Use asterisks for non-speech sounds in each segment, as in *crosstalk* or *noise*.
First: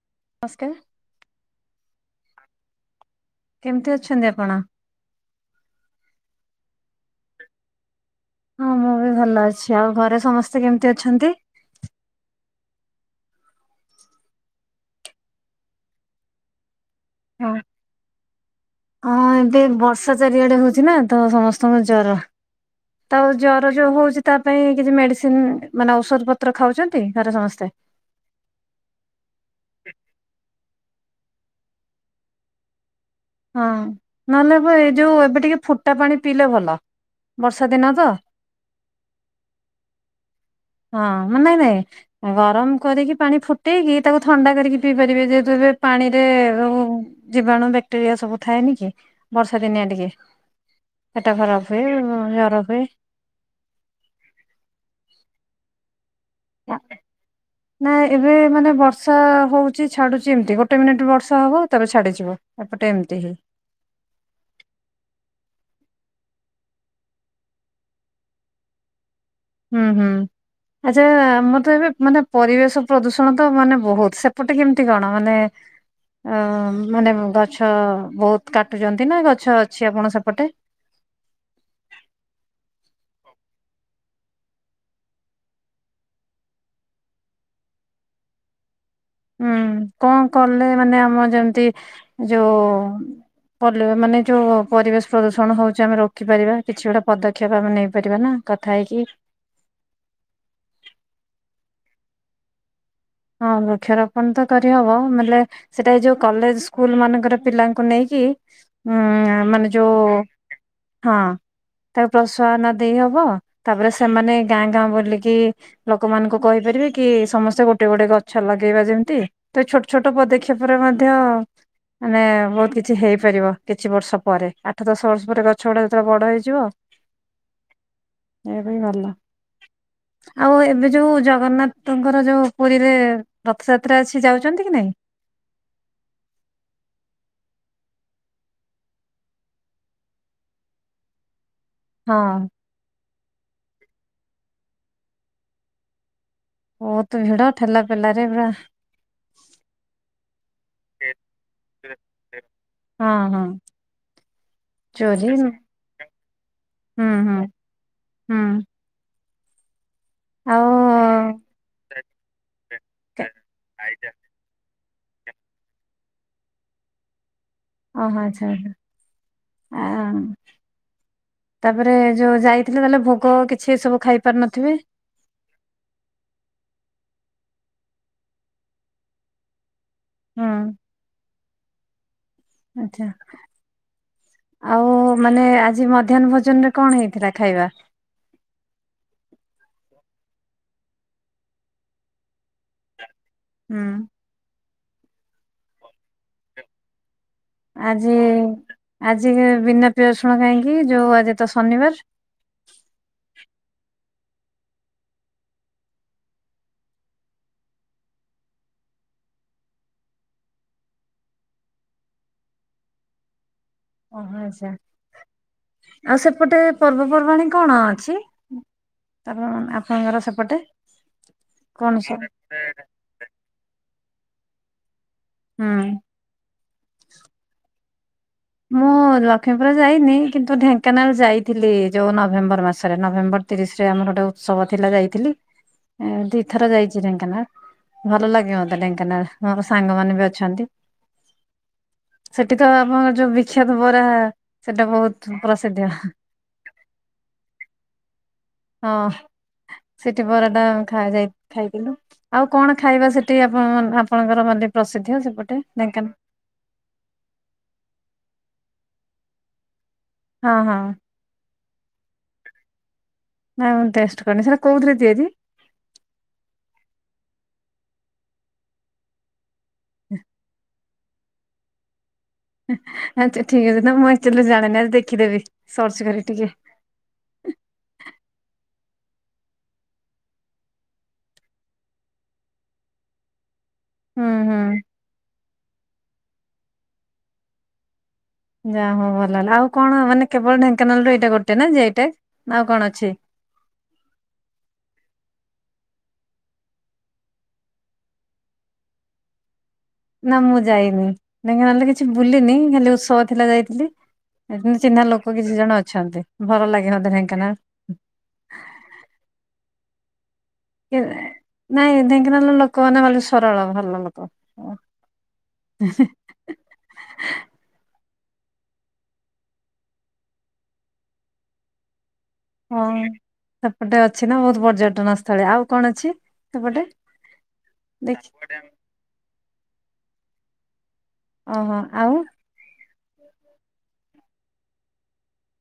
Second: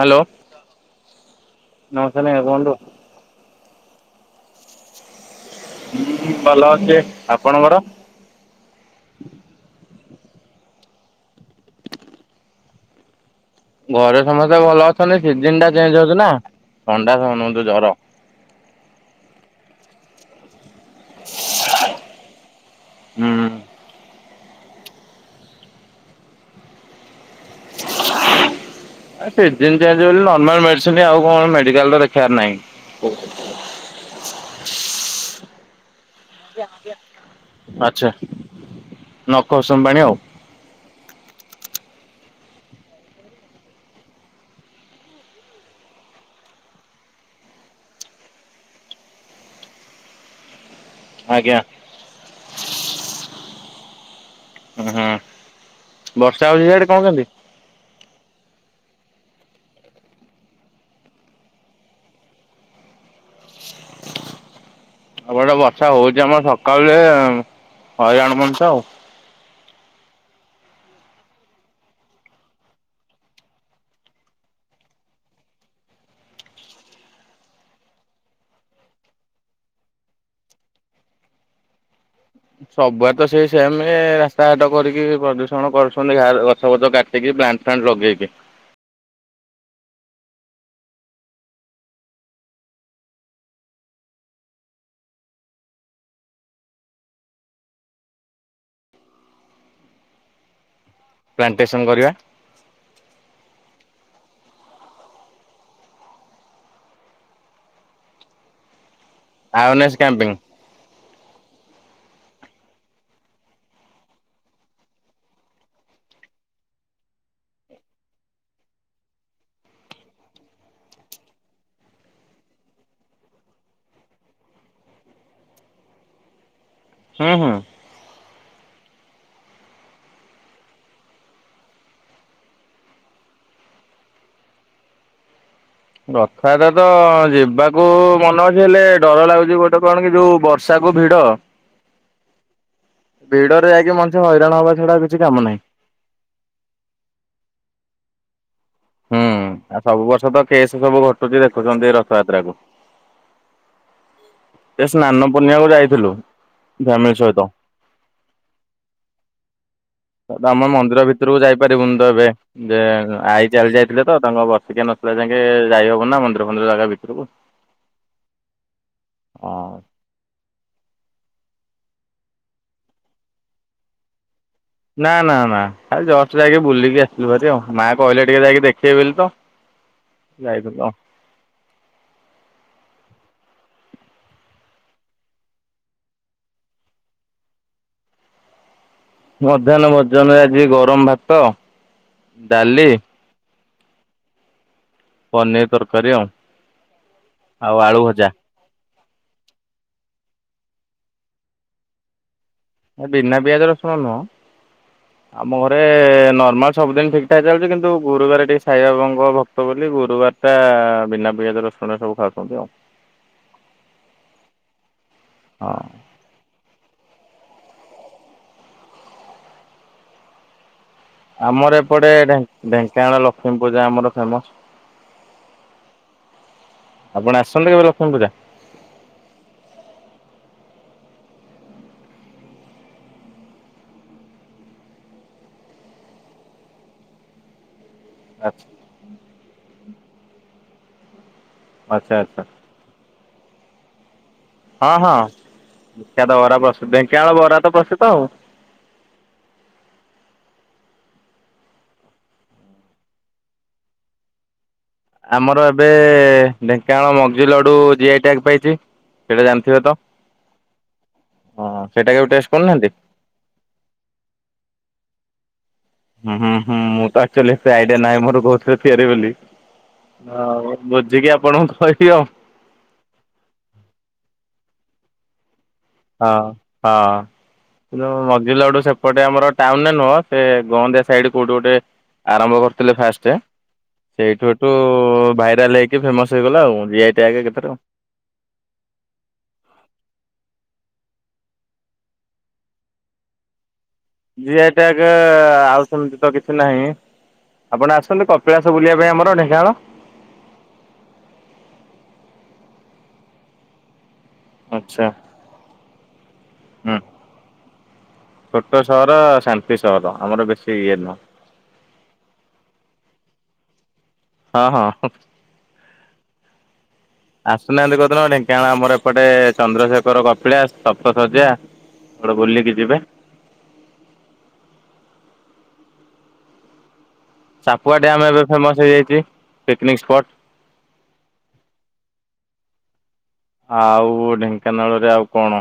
Hello. ନମସ୍କାର ନମସ୍କାର ଆଜ୍ଞା କୁହନ୍ତୁ? କେମିତି ଅଛନ୍ତି ଆପଣ? ହ ଭଲ ଅଛି ଆପଣଙ୍କର ହଁ ମୁଁ ବି ଭଲ ଅଛି ଆଉ ଘରେ ସମସ୍ତେ କେମିତି ଅଛନ୍ତି? ଘରେ ସମସ୍ତେ ଭଲ ଅଛନ୍ତି ସିଜନ ଟା ଚେଞ୍ଜ ହଉଛି ନା ଥଣ୍ଡା ହଁ। ସମସ୍ତଙ୍କୁ ଜର। ହଁ ଏବେ ବର୍ଷା ଚାରିଆଡେ ହଉଛି। ଛିନା ତ ସମସ୍ତଙ୍କୁ ଜର ତ ହୁଁ ଜର ଯୋଉ ହଉଛି ତା ପାଇଁ କିଛି ମେଡିସିନ ମାନେ ଔଷଧ ପତ୍ର ଖାଉଛନ୍ତି ଘରେ ସମସ୍ତେ। *inaudible* ଏ ସିଜିନ୍ ଚେଞ୍ଜ ହେଉଛି ନର୍ମାଲ ମେଡ଼ିସିନ ଆଉ କଣ ମେଡିକାଲରେ ଦେଖେଇବାର ନାଇଁ ଓହୋ। ହଁ ନହେଲେ ଏ ଯଉ ଏବେ ଟିକେ ଫୁଟା ପାଣି ପିଇଲେ ଭଲ ବର୍ଷା ଦିନ ଆଚ୍ଛା ତ। ନଖ ଉଷୁମ୍ ପାଣି ଆଉ। ହଁ ମାନେ ନାଇଁ ଗରମ କରିକି ପାଣି ଫୁଟେଇକି ତାକୁ ଥଣ୍ଡା କରିକି ପିଇ ପାରିବେ ଯେହେତୁ ଏବେ ପାଣିରେ ଉଁ ଉଁ ଜୀବାଣୁ ବ୍ୟାକ୍ଟେରିଆ ସବୁ ଥାଏନି କି ବର୍ଷା ଦିନିଆ ଟିକେ। ପେଟ ଆଜ୍ଞା ଖରାପ ହୁଏ ଜର ହୁଏ। ଓ ହଁ ବର୍ଷା ହଉଛି ସିଆଡ଼େ କଣ କେମତି? ନାହିଁ ଏବେ ମାନେ ବର୍ଷା ହେଉଛି ଛାଡ଼ୁଛି ଏମିତି ଗୋଟେ ମିନିଟ ବର୍ଷା ହେବ ତାପରେ ଛାଡ଼ିଯିବ। ଏପଟେ ଏମିତି ହିଁ। ଏପଟେ ବର୍ଷା ହଉଛି ଆମ ସକାଳୁ ଯେ ହଇରାଣ ମଣିଷ ଆଉ ହୁଁ ହୁଁ। ଆଚ୍ଛା ଆମର ତ ଏବେ ମାନେ ପରିବେଶ ପ୍ରଦୂଷଣ ତ ମାନେ ବହୁତ ସେପଟେ କେମତି କଣ ମାନେ ଅ ମାନେ ମ ଗଛ ବହୁତ କାଟୁଛନ୍ତି ନା ଗଛ ଅଛି ଆପଣଙ୍କ ସେପଟେ? ସବୁଆଡେ ତ ସେଇ ସେମେ ରାସ୍ତାଘାଟ କରିକି ପ୍ରଦୂଷଣ କରୁଛନ୍ତି ଗାଁରେ ଗଛ ବଛ କାଟିକି। ଟିକେ ପ୍ଲାନ୍ ଫ୍ଲାନ୍ ଲଗେଇକି ହୁଁ କଣ କଲେ ମାନେ ଆମ ଯେମିତି ଯୋଉ ପର୍ଲେ ମାନେ ଯୋ ପରିବେଶ ପ୍ରଦୂଷଣ ହଉଚି ଆମେ ରୋକି ପାରିବା କିଛି ଗୋଟେ ପଦକ୍ଷେପ ଆମେ ନେଇପାରିବା ନା। କଥା ହେଇକି ପ୍ଲାଣ୍ଟେସନ୍ କରିଆ। ହଁ ବୃକ୍ଷରୋପଣ ତ କରିହବ ମାଲେ ସେଟା ଏଇ ଯୋଉ କଲେଜ ସ୍କୁଲ ମାନଙ୍କର ପିଲାଙ୍କୁ ନେଇକି ଉଁ ମାନେ ଯୋ ଆୱାରନେସ୍ କ୍ୟାମ୍ପିଙ୍ଗ ହଁ। ତାଙ୍କୁ ପ୍ରୋତ୍ସାହନ ଦେଇ ହବ ତାପରେ ସେମାନେ ଗାଁ ଗାଁ ବୁଲିକି ଲୋକମାନଙ୍କୁ କହିପାରିବେ କି ସମସ୍ତେ ଗୋ ଗୋଟେ ଗୋଟେ ଗଛ ଲଗେଇବା ଯେମିତି ତ ଏ ଛୋଟ ଛୋଟ ପଦକ୍ଷେପରେ ମଧ୍ୟ ମାନେ ବହୁତ୍ କିଛି ହେଇପାରିବ କିଛି ବର୍ଷ ପରେ ଆଠ ଦଶ ବର୍ଷ ପରେ ଗଛ ଗୁଡା ଯେତେଳେ ବଡ ହେଇଯିବ ହୁଁ ହୁଁ। ଏୟା ବି ଭଲ ଆଉ ଏବେ ଯୋଉ ଜଗନ୍ନାଥଙ୍କର ଯୋଉ ପୁରୀରେ ରଥଯାତ୍ରା ଅଛି ଯାଉଚନ୍ତି କି ନାଇଁ? ରଥାଯାତ୍ରା ତ ଯିବାକୁ ମନ ଅଛି ହେଲେ ଡର ଲାଗୁଛି ଗୋଟେ କଣ କି ଯୋଉ ବର୍ଷାକୁ ଭିଡ଼ ହଁ। ଭିଡରେ ଯାଇକି ମଣିଷ ହଇରାଣ ହବା ଛଡା ଆଉ କିଛି କାମ ନାହିଁ। ବହୁତ୍ ଭିଡ ଠେଲା ପେଲାରେ ପୁରା ହୁଁ ଆଉ ସବୁ ବର୍ଷ ତ କେସ୍ ସବୁ ଘଟୁଛି ଦେଖୁଛନ୍ତି ରଥଯାତ୍ରାକୁ। ହଁ ହଁ। ସେ ଚୋରି ସ୍ନାନ ହୁଁ ପୁର୍ଣ୍ଣିଆକୁ ଯାଇଥିଲୁ ହୁଁ ଫ୍ୟାମିଲି ସହିତ। ହୁଁ। *unintelligible* ଆମ ଆଉ ମନ୍ଦିର ଭିତରୁକୁ ଯାଇପାରିବୁନି ତ ଏବେ। ଯେ ଆଇ ଚାଲି ଯାଇଥିଲେ ତ ତାଙ୍କ ବର୍ଷିକିଆ ନସରିଲା ଯାକେ ଯାଇହବନି ନା ମନ୍ଦିର ଫନ୍ଦିର ଜାଗା ଭିତୁରୁକୁ। ଅ ହୋ ଆଚ୍ଛା ଆଛା ହଁ। ଆ ତାପରେ ଯୋ ଯାଇଥିଲେ ତାଲେ ଭୋଗ କିଛି ଏ ସବୁ ଖାଇପାରୁ ନଥିବେ। ନା ନା ନା ଖାଲି ଜଷ୍ଟ ଯାଇକି ବୁଲିକି ଆସିଲୁ ଭାରି ଆଉ ମା କହିଲେ ଟିକେ ଯାଇକି ଦେଖିଏ ବୋଲି ତ। ହୁଁ ଯାଇଥିଲ ଆଚ୍ଛା। ଆଉ ମାନେ ଆଜି ମଧ୍ୟାହ୍ନ ଭୋଜନରେ କଣ ହେଇଥିଲା ଖାଇବା? ମଧ୍ୟାହ୍ନ ଭୋଜନରେ ଆଜି ଗରମ ଭାତ, ଡାଲି ହୁଁ। ପନିର୍ ତରକାରି ଆଉ। ଆଉ ଆଳୁ ଆଜି ଭଜା ଆଜି ବିନା ପ୍ରିୟାଜୁଶୁଣ କାହିଁକି ଯୋଉ ଆଜି ତ ଶନିବାର? ଏ ବିନା ପିଆଜ ରସୁଣ ନହଁ। ଆମ ଘରେ ନର୍ମାଲ୍ ସବୁଦିନ୍ ଠିକ୍ ଠାକ୍ ଚାଲିଛି କିନ୍ତୁ ଗୁରୁବାର ଟିକେ ସାଇବାବାଙ୍କର ଭକ୍ତ ବୋଲି ଗୁରୁବାର ଟା ବିନା ପିଆଜ ରସୁଣ ସବୁ ଖାଉଛନ୍ତି ଆଉ। ଆଚ୍ଛା, ହଁ ଆଉ ସେପଟେ ପର୍ବପର୍ବାଣୀ କଣ ଅଛି? ଆପ ଆପଣଙ୍କର ସେପଟେ? ଆମର କଣ ଏପଟେ ସବୁ ଢେ ଢେଙ୍କାନାଳ ଲକ୍ଷ୍ମୀ ପୂଜା ଆମର ଫେମସ୍ ହୁଁ। ଆପଣ ଆସଛନ୍ତି କେବେ ଲକ୍ଷ୍ମୀ ପୂଜା? *unintelligible* ଲକ୍ଷ୍ମୀପୁର ଯାଇନି କିନ୍ତୁ ଢେଙ୍କାନାଳ ଯାଇଥିଲି ଯୋଉ ନଭେମ୍ବର ମାସରେ ନଭେମ୍ବର ତିରିଶ ରେ ଆମର ଗୋଟେ ଉତ୍ସବ ଥିଲା ଯାଇଥିଲି ଏ ଦି ଥର ଯାଇଛି ଢେଙ୍କାନାଳ। ଭଲ ଲାଗେ ମତେ ଢେଙ୍କାନାଳ ମୋର ସାଙ୍ଗ ମାନେ ବି ଅଛନ୍ତି। ଆଚ୍ଛା ଆଚ୍ଛା। ସେଠି ତ ଆପଣଙ୍କର ଯୋଉ ବିଖ୍ୟାତ ବରା ସେଟା ହଁ ହଁ ବହୁତ ପ୍ରସିଦ୍ଧ ବିଖ୍ୟାତ ତ ବରା ପ୍ରସିଦ୍ଧ ଢେଙ୍କାନାଳ ବରା ତ ପ୍ରସିଦ୍ଧ ଆଉ। ହଁ ସେଠି ବରାଟା ଖାଯାଇ ଖାଇଥିଲୁ। ଆଉ କଣ ଖାଇବା ସେଠି ଆପଣମାନ ଆପଣଙ୍କର ମାନେ ପ୍ରସି ଆମର ଏବେ ଢେଙ୍କାନାଳ ମଗ୍ଜି ଲଡ଼ୁ ଜିଆଇ ଟ୍ୟାଗ ପାଇଛି ସେଇଟା ଜାଣିଥିବେ ତ? ହଁ ହଁ। ହଁ ସେଇଟା କେବେ ଟେଷ୍ଟ କରିନାହାଁନ୍ତି? ନା ମୁଁ ଟେଷ୍ଟ କରିନି ସେଟା କଉଥିରେ ତିଆରି? ହୁଁ ହୁଁ ହୁଁ ମୁଁ ତ ଆକ୍ଚୁଲି ସେ ଆଇଡିଆ ନାହିଁ ମୋର କଉଥିରେ ତିଆରି ବୋଲି ଆଉ ବୁଝିକି ଆପଣଙ୍କୁ କହିବି ଆଉ। ଆଚ୍ଛା ଠିକ ଅଛି ନା ମୁଁ ଆକ୍ଚୁଆଲି ଜାଣିନି ଆଜି ଦେଖି ଦେବି। ହଁ ହଁ। ଯଉ ମଝିଲଡୁ ସେପଟେ ଆମର ଟାଉନ ରେ ନୁହଁ ସେ ଗନ୍ଦିଆ ସାଇଡ କୋଉଠି ଗୋଟେ ଆରମ୍ଭ କରିଥିଲେ ଫାଷ୍ଟେ। ହୁଁ ସେଇଠୁ ହୁଁ। ଏଠୁ ଭାଇରାଲ ହେଇକି ଫେମସ ହେଇଗଲା ଆଉ ଜିଆଇ ଟ୍ୟାଗ ଏକାଥରେ ଆଉ। ଯା ହଉ ଭଲ ହେଲା ଆଉ କଣ ମାନେ କେବଳ ଢେଙ୍କାନାଳରୁୁ ଏଇଟା ଗୋଟେ ନା ଜିଆଇ ଟ୍ୟାଗ ନାଁ ଆଉ କଣ ଅଛି? ଜିଆଇ ଟ୍ୟାଗେ ଆଉ ସେମିତି ତ କିଛି ନାହିଁ। ଆପଣ ଆସନ୍ତୁ କପିଳାସ ବୁଲିବା ପାଇଁ ଆମର ଢେଙ୍କାନାଳ। ନା ମୁଁ ଯାଇନି ଢେଙ୍କାନାଳରେ କିଛି ବୁଲିିନି ଖାଲି ଉତ୍ସବ ଥିଲା ଯାଇଥିଲି। ଏ ଚିହ୍ନା ଆଚ୍ଛା ଲୋକ କିଛି ଜଣ ଅଛନ୍ତି ଭଲ ଲାଗେ ହୁଁ। ମତେ ଢେଙ୍କାନାଳ। ଛୋଟ ସହର ଶାନ୍ତି ସହର ଆମର ବେସ କି ନାଇଁ ନାଇଁ ଢେଙ୍କାନାଳ ଲୋକମାନେ ଭଲ ସରଳ ଭଲ ଲୋ ହଁ ହଁ ହୁଁ। ଆସୁନାହାଁନ୍ତି କଉଦିନ ଢେଙ୍କାନାଳ ଆମର ଏପଟେ ଚନ୍ଦ୍ରଶେଖର କପିଳାସ ସପ୍ତଶଯ୍ୟା। ହଁ ସେପଟେ ଅଛି ନା ବହୁତ ପର୍ଯ୍ୟଟନ ସ୍ଥଳୀ ଆଉ କଣ ଅଛି ସେପଟେ? ସାପୁଆ ଡ଼୍ୟାମ ଦେଖି ଏବେ ଫେମସ୍ ହେଇଯାଇଛି ପିକ୍ନିକ ସ୍ପଟ୍। ଓହୋ ଆଉ? ଆଉ ଢେଙ୍କାନାଳରେ ଆଉ କଣ?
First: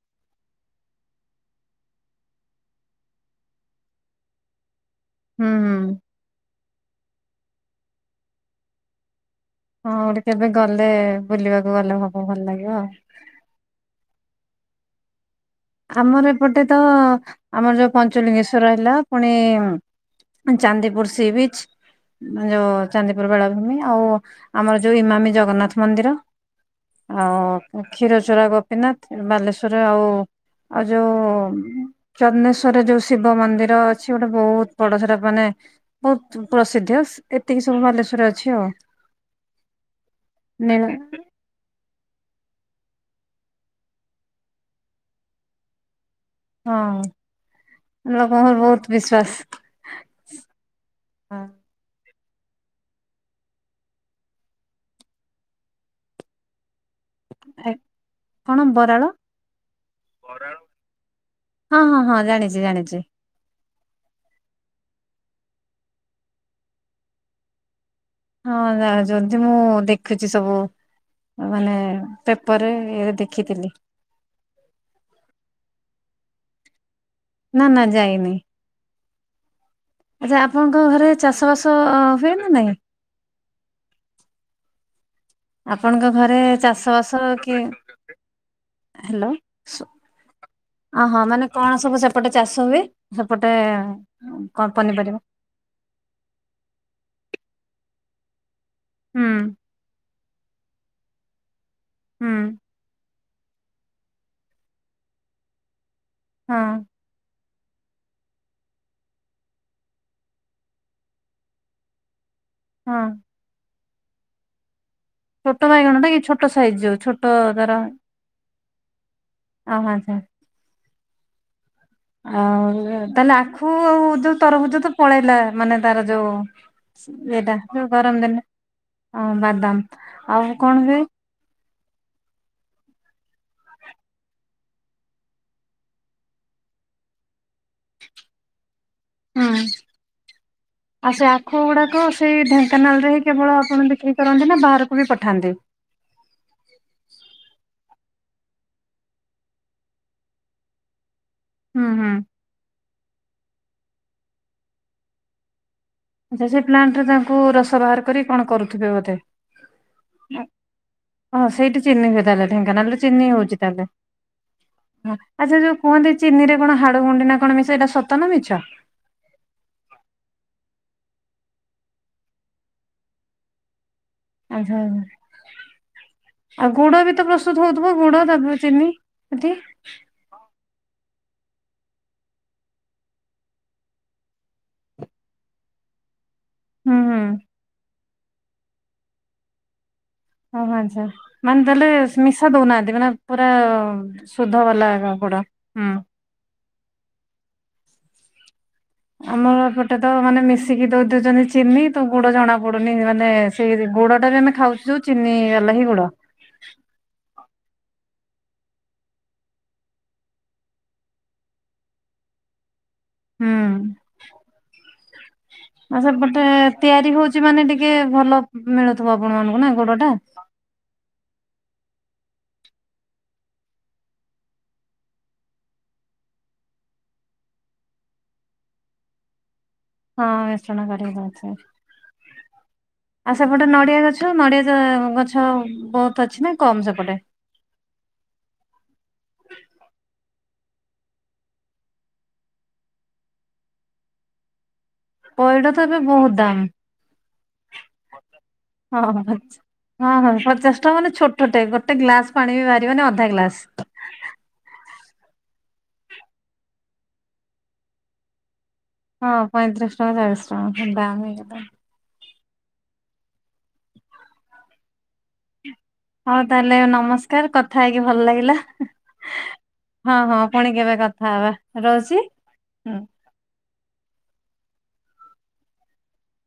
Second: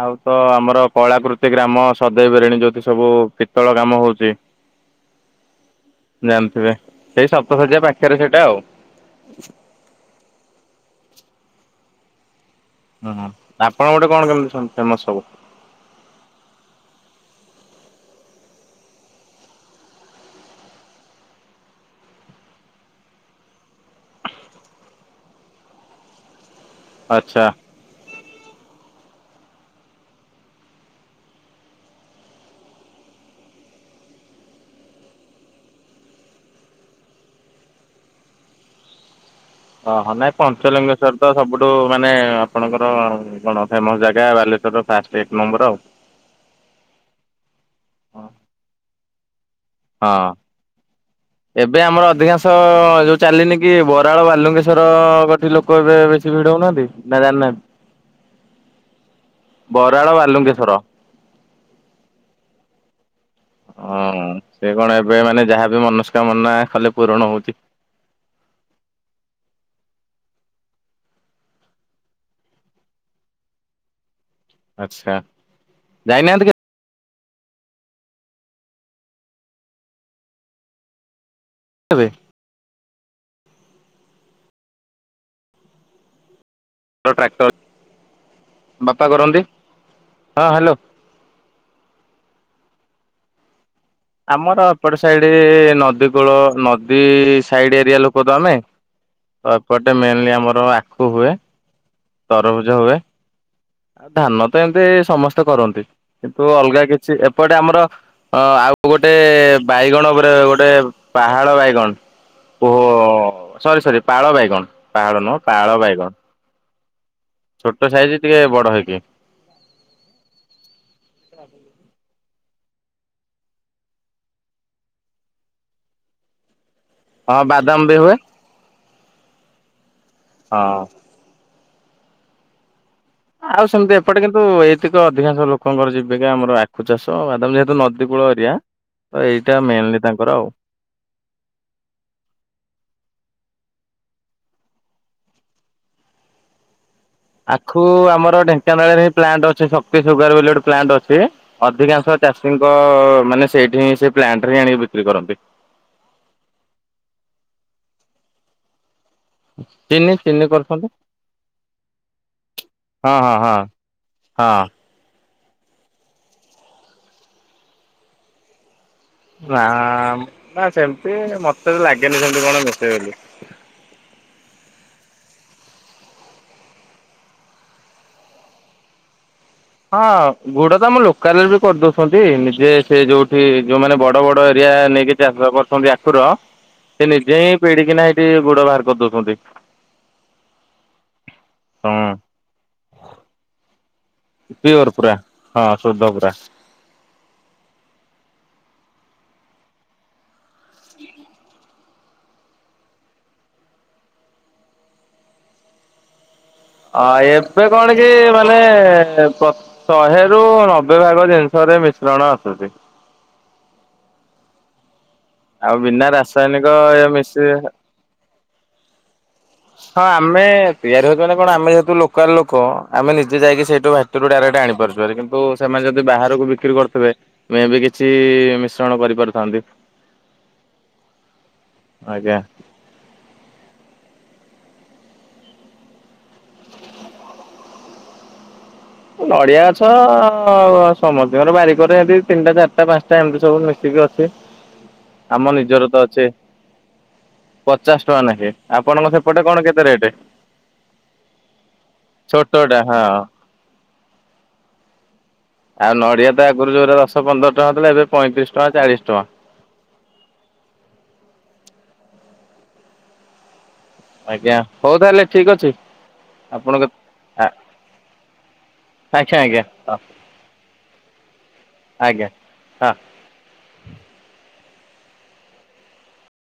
ଆଉ ତ ଆମର କଳାକୃତି ଗ୍ରାମ ସଦୈବରିଣୀ ଯେଉଁଠି ସବୁ ପିତ୍ତଳ କାମ ହେଉଛି। *inaudible* ହୁଁ ହୁଁ। ଜାଣିଥିବେ ସେଇ ସପ୍ତଶଜ୍ୟା ପାଖେରେ ସେଇଟା ଆଉ। ହଁ ଗୋଟେ କେବେ ଗଲେ ବୁଲିବାକୁ ଗଲେ ହବ ଭଲ ଲାଗିବ ଆଉ। ହୁଁ ହୁଁ ଆପଣଙ୍କ ଗୋଟେ କଣ କେମିତି ସମ ଫେମସ ସବୁ? ଆମର ଏପଟେ ତ ଆମର ଯୋଉ ପଞ୍ଚଲିଙ୍ଗେଶ୍ଵର ହେଲା ପୁଣି ଉଁ ଚାନ୍ଦିପୁର ସି ବିଚ୍। ଯୋଉ ଚାନ୍ଦିପୁରୁ ବେଳାଭୂମି ଆଉ ଆମର ଯୋଉ ଇମାମି ଜଗନ୍ନାଥ ମନ୍ଦିର। ଆଉ ଆଚ୍ଛା। ଅ କ୍ଷୀରଚୋରା ଗୋପୀନାଥ ବାଲେଶ୍ଵର ଆଉ ଆଉ ଯୋଉ ଉଁ ଚନ୍ଦନେଶ୍ୱରରେ ଯୋଉ ଶିବ ମନ୍ଦିର ଅଛି ଗୋଟେ ବହୁତ ବଡ ସେଟା ମାନେ ବହୁତ୍ ପ୍ରସିଦ୍ଧ ସ ଏତିକି ସବୁ ବାଲେଶ୍ଵରେ ଅଛି ଆଉ। ଅ ହ ନାଇଁ ନୀଳ ପଞ୍ଚଲିଙ୍ଗେଶ୍ୱର ତ ସବୁଠୁ ମାନେ ଆପଣଙ୍କର କଣ ଫେମସ ଜାଗା ବାଲେଶ୍ଵରର ଫାଷ୍ଟେ ଏକ ନମ୍ବର ଆଉ। ହଁ ଲୋକଙ୍କର ବହୁତୁ ବିଶ୍ଵାସ। ହଁ। ହଁ। ଏବେ ଆମର ଅଧିକାଂଶ ଅ ଅ ଅ ଯୋଉ ଚାଲିନି କି ବରାଳ ବାଲୁଙ୍ଗେଶ୍ୱର ଅ ଅ କଠି ଲୋକ ଏବେ ବେଶୀ ଭିଡ଼ ହଉନାହାନ୍ତି? ନା ଜାଣିନାହାନ୍ତି ଏ କଣ ବରାଳ ବରାଳ ବାଲୁଙ୍ଗେଶ୍ଵର। ହଁ ହଁ ହଁ ଜାଣିଚି ଜାଣିଚି। ହଁ ସେ କଣ ଏବେ ମାନେ ଯାହାବି ମନସ୍କାମନା କଲେ ପୂରଣ ହଉଚି। ହଁ ଜାଣିଚନ୍ତି ମୁଁ ଉ ଉ ଦେଖୁଚି ସବୁ। ମାନେ ପେପରେ ଇଏରେ ଦେଖିଥିଲି। ଆଚ୍ଛା ଯାଇନାହାନ୍ତି କେ ନା ନା ଯାଇନି। ଆଚ୍ଛା ଆପଣଙ୍କ ଘରେ ଚାଷବାସ ଅ କେବେ ଅ ହୁଏ ନା ନାଇଁ? ଆପଣଙ୍କ ଘରେ ଚାଷ ଚାଷ ବାସ ର ଟ୍ରାକ୍ଟର କିଏ ବାପା ହାଲୋ କରନ୍ତି ହଁ ହ୍ୟାଲୋ। ଅଁ ହ ମାନେ କଣ ସବୁ ସେପଟେ ଚାଷ ହୁଏ ସେପଟେ ଏ ଏ? ଆମର ଏପଟ ସାଇଡ଼ି ଇ ଇ ଇ ନଦୀ କୂଳ ନଦୀ ଇ ଇ ସାଇଡ଼ି ଏରିଆ ଲୋକତ ଆମେ ହୁଁ ତ ଏପଟେ ମେନଲି ଆମର ଆଖୁ ହୁଏ ହୁଁ ତରଭୁଜ ହୁଏ ଆଉ ଧାନ ତ ଏମତି ସମସ୍ତେ କରନ୍ତି କିନ୍ତୁ ହଁ ଅଲଗା କିଛି ଏପଟେ ଆମର ହଁ ଆଉ ଗୋଟେ ଏ ଏ ଏ ବାଇଗଣ ଉପରେ ଗୋଟେ ପାହାଳ ବାଇଗଣ ପୋ ଅ ହଁ ଅ ସରି ସରି ପାଳ ବାଇଗଣ। ପାହାଳ ନୁହଁ ପାଳ ଛୋଟ ବାଇଗଣ ଟାକି ଛୋଟ ସାଇଜ ଯୋଉ ଛୋଟ ଛୋଟ ସାଇଜି ଟିକେ ବଡ଼ ହେଇକି। ଅ ହାଁ ଚ୍ଛା। ଆଉ ତାହେଲେ ଆଖୁ ଆଉ ଯୋଉ ତରଭୁଜ ତ ପଳେଇଲା ମାନେ ତାର ଯୋଉ ହଁ ଇଏଟା ବାଦାମ ତ ବି ହୁଏ ଗରମ ଦିନେ ଆଉ ବାଦାମ ଆଉ ହଁ କଣ ହୁଏ? ଆଉ ସେମତି ଏପଟେ କିନ୍ତୁ ଏଇଠିତ ଅଧିକାଂଶ ଲୋକଙ୍କର ଜୀବିକା ଆମର ଆଖୁ ଚାଷ ବାଦାମ ଯେହେତୁ ନଦ ନଦୀକୂଳ ଏରିଆ ତ ହୁଁ। ଏଇଟା ମେନଲି ତାଙ୍କର ଆଉ। ଆଉ ସେ ଆଖୁ ଗୁଡ଼ାକ ସେଇ ଢ଼େଙ୍କାନାଳରେ ହି କେବଳ ଆପଣ ବିକ୍ରି କରନ୍ତି ନା ବାହାରକୁ ବି ପଠାନ୍ତି? ଆଖୁ ଆମର ଢେଙ୍କାନାଳେରେ ହିଁ ପ୍ଲାଣ୍ଟ ଅଛି ଶକ୍ତି ସୁଗାରୁ ବୋଲି ଗୋଟେ ପ୍ଲାଣ୍ଟ ଅଛି ହୁଁ ହୁଁ। ଅଧିକାଂଶ ଚାଷୀଙ୍କ ଅ ଅ ମାନେ ସେଇଠିଁ ସେ ପ୍ଲାଣ୍ଟରେ ହିଁ ଆଣିକି ବିକ୍ରି କରନ୍ତି। ଆଚ୍ଛା ସେ ପ୍ଲାଣ୍ଟରେ ତାଙ୍କୁ ରସ ବାହାର କରି କଣ କରୁଥିବେ ବୋଧେ। ଚିନି ଚିନି କରୁଛନ୍ତି ହଁ ସେଇଠି ଚିନି ହୁଏ ତାହେଲେ ଢ଼େଙ୍କାନାଳରେ ହଁ ଚିନି ହଁ ହଁ ହଉଚି ତାହେଲେ। ହଁ। ହଁ ଆଚ୍ଛା ଯୋଉ କୁହନ୍ତି ଚିନିରେ କଣ ହାଡଗୁଣ୍ଡି ନା କଣ ମିଶେ ଏଇଟା ସତ ନା ମିଛ? ନା ଆ ଆ ଆ ମ୍ ନା ସେମତି ମତେ ଲାଗେନି ସେମତି କଣ ମିଶେ ବୋଲି। *unintelligible* ଆଉ ଗୁଡ଼ ବି ତ ପ୍ରସ୍ତୁତ୍ ହଉଥୁବ ଗୁଡ଼ ତାପରେ ଚିନି ହେଠି? ହଁ ଗୁଡ଼ ତ ଆମ ଲୋକାଲରେ ବି କରିଦଉଛନ୍ତି ନିଜେ ସେ ଯୋଉଠି ଯୋଉମାନେ ବଡ଼ ବଡ଼ ଏରିଆ ନେଇକି ଚାଷ କରୁଚନ୍ତି ଆଖୁର ହୁଁ ସେ ହୁଁ। ନିଜେ ହିଁ ବିଡ଼ିକିନା ହେଇଠି ଗୁଡ଼ ବାହାର କରିଦଉଚନ୍ତି। ଓହୋ ଆଁଚ୍ଛା ମାନେ ତାହାଲେ ମିଶା ଦଉନାହାନ୍ତି ମାନେ ପୁରା ଅ ଅ ଶୁଦ୍ଧ ପିଓର ବାଲା ଗ ପୁରା ଗୁଡ଼ ହଁ ହୁଁ। ଶୁଦ୍ଧ ପୁରା ଆମର ଏପଟେ ତ ମାନେ ମିଶିକି ଦ ଦଉଛନ୍ତି ଚିନି ତ ଗୁଡ ଜଣାପଡୁନି ମାନେ ସେଇ ଗୁଡଟା ବି ଆମେ ଖାଉଛୁ ଯୋଉ ଚିନି ହେଲା ହି ଗୁଡ। ହଁ ଏବେ କଣ କି ମାନେ ପ ଶହେରୁୁ ନବେ ଭାଗ ଜିନିଷରେ ମିଶ୍ରଣ ଆସୁଛି। ହୁଁ ଆଉ ଆ ବିନା ସେ ଗୋଟେ ରାସାୟନିକ ଇଏ ତିଆରି ହଉଛି ମିଶି ମାନେ ଟିକେ କେ ଭଲ। ମିଳୁଥିବ ଆପଣମାନଙ୍କୁ ନା। ଗୁଡ ହଁ ଟା। ଆମେ ତିଆରି ହଉଛି ମାନେ କଣ ଆମେ ଯେହେତୁ ଲୋକାଲ ଲୋକ ଆମେ ନିଜେ ଯାଇକ ସେଇଠୁ ଭାଟିରୁ ଡାଇରେକ୍ଟ ଆଣିପାରୁଛେ କିନ୍ତୁ ସେମାନେ ଯଦି ବାହାରକୁ ବିକ୍ରି କରୁଥିବେ ମେ ବି କିଛି ମିଶ୍ରଣ କରିପାରୁଥାନ୍ତି। ହଁ ମିଶ୍ରଣ ଆଜ୍ଞା। କରିପାରୁଥିବେ। ଆଉ ସେପଟେ ନଡ଼ିଆ ଗଛ ନଡ଼ିଆ ଗଛ ବହୁତ ଅଛି ନା କମ ସେପଟେ। ନଡିଆ ଗଛ ସମସ୍ତଙ୍କର ବାରିକରେ ଏମିତି ତିନିଟା, ଚାରିଟା, ପାଞ୍ଚଟା ଏମିତି ସବୁ ମିଶିକି ଅଛି। ଆମ ପଇଡ ନିଜର ଏବେ ତ ଅଛି। ବହୁତ ଦାମ ପଚାଶ ଟଙ୍କା ନେଖେ ହଁ ଆପଣଙ୍କ ସେପଟେ କଣ କେତେ ରେଟ? ଟେ ଗୋଟେ ଗ୍ଲାସ ପାଣି ବି ବାହାରିବନି ଅଧା ଗ୍ଲାସ। ଆଉ ନଡ଼ିଆ ଆଗରୁ ଯୋଉଟରେ ଦଶ ପନ୍ଦର ଟଙ୍କା ଥିଲା ଏବେ ପଇଁତିରିଶ ଟଙ୍କା ଚାଳିଶ ଟଙ୍କା। ହଁ ପଇଁତିରିଶ ଟଙ୍କା ଚାଳିଶ ଟଙ୍କା ଦାମ ହେଇଗଲା। ଆଜ୍ଞା ହଉ ତାହେଲେ ଠିକ ଅଛି। ହଉ ତାହେଲେ ଆପଣଙ୍କ ଆ ନମସ୍କାର କଥା ହେଇକି ଭଲ ଲାଗିଲା। ଆଜ୍ଞା ଆଜ୍ଞା ହଁ ହଁ ପୁଣି କେବେ କଥା ହବା ଆଜ୍ଞା ରହୁଛି। ହଁ। ହୁଁ।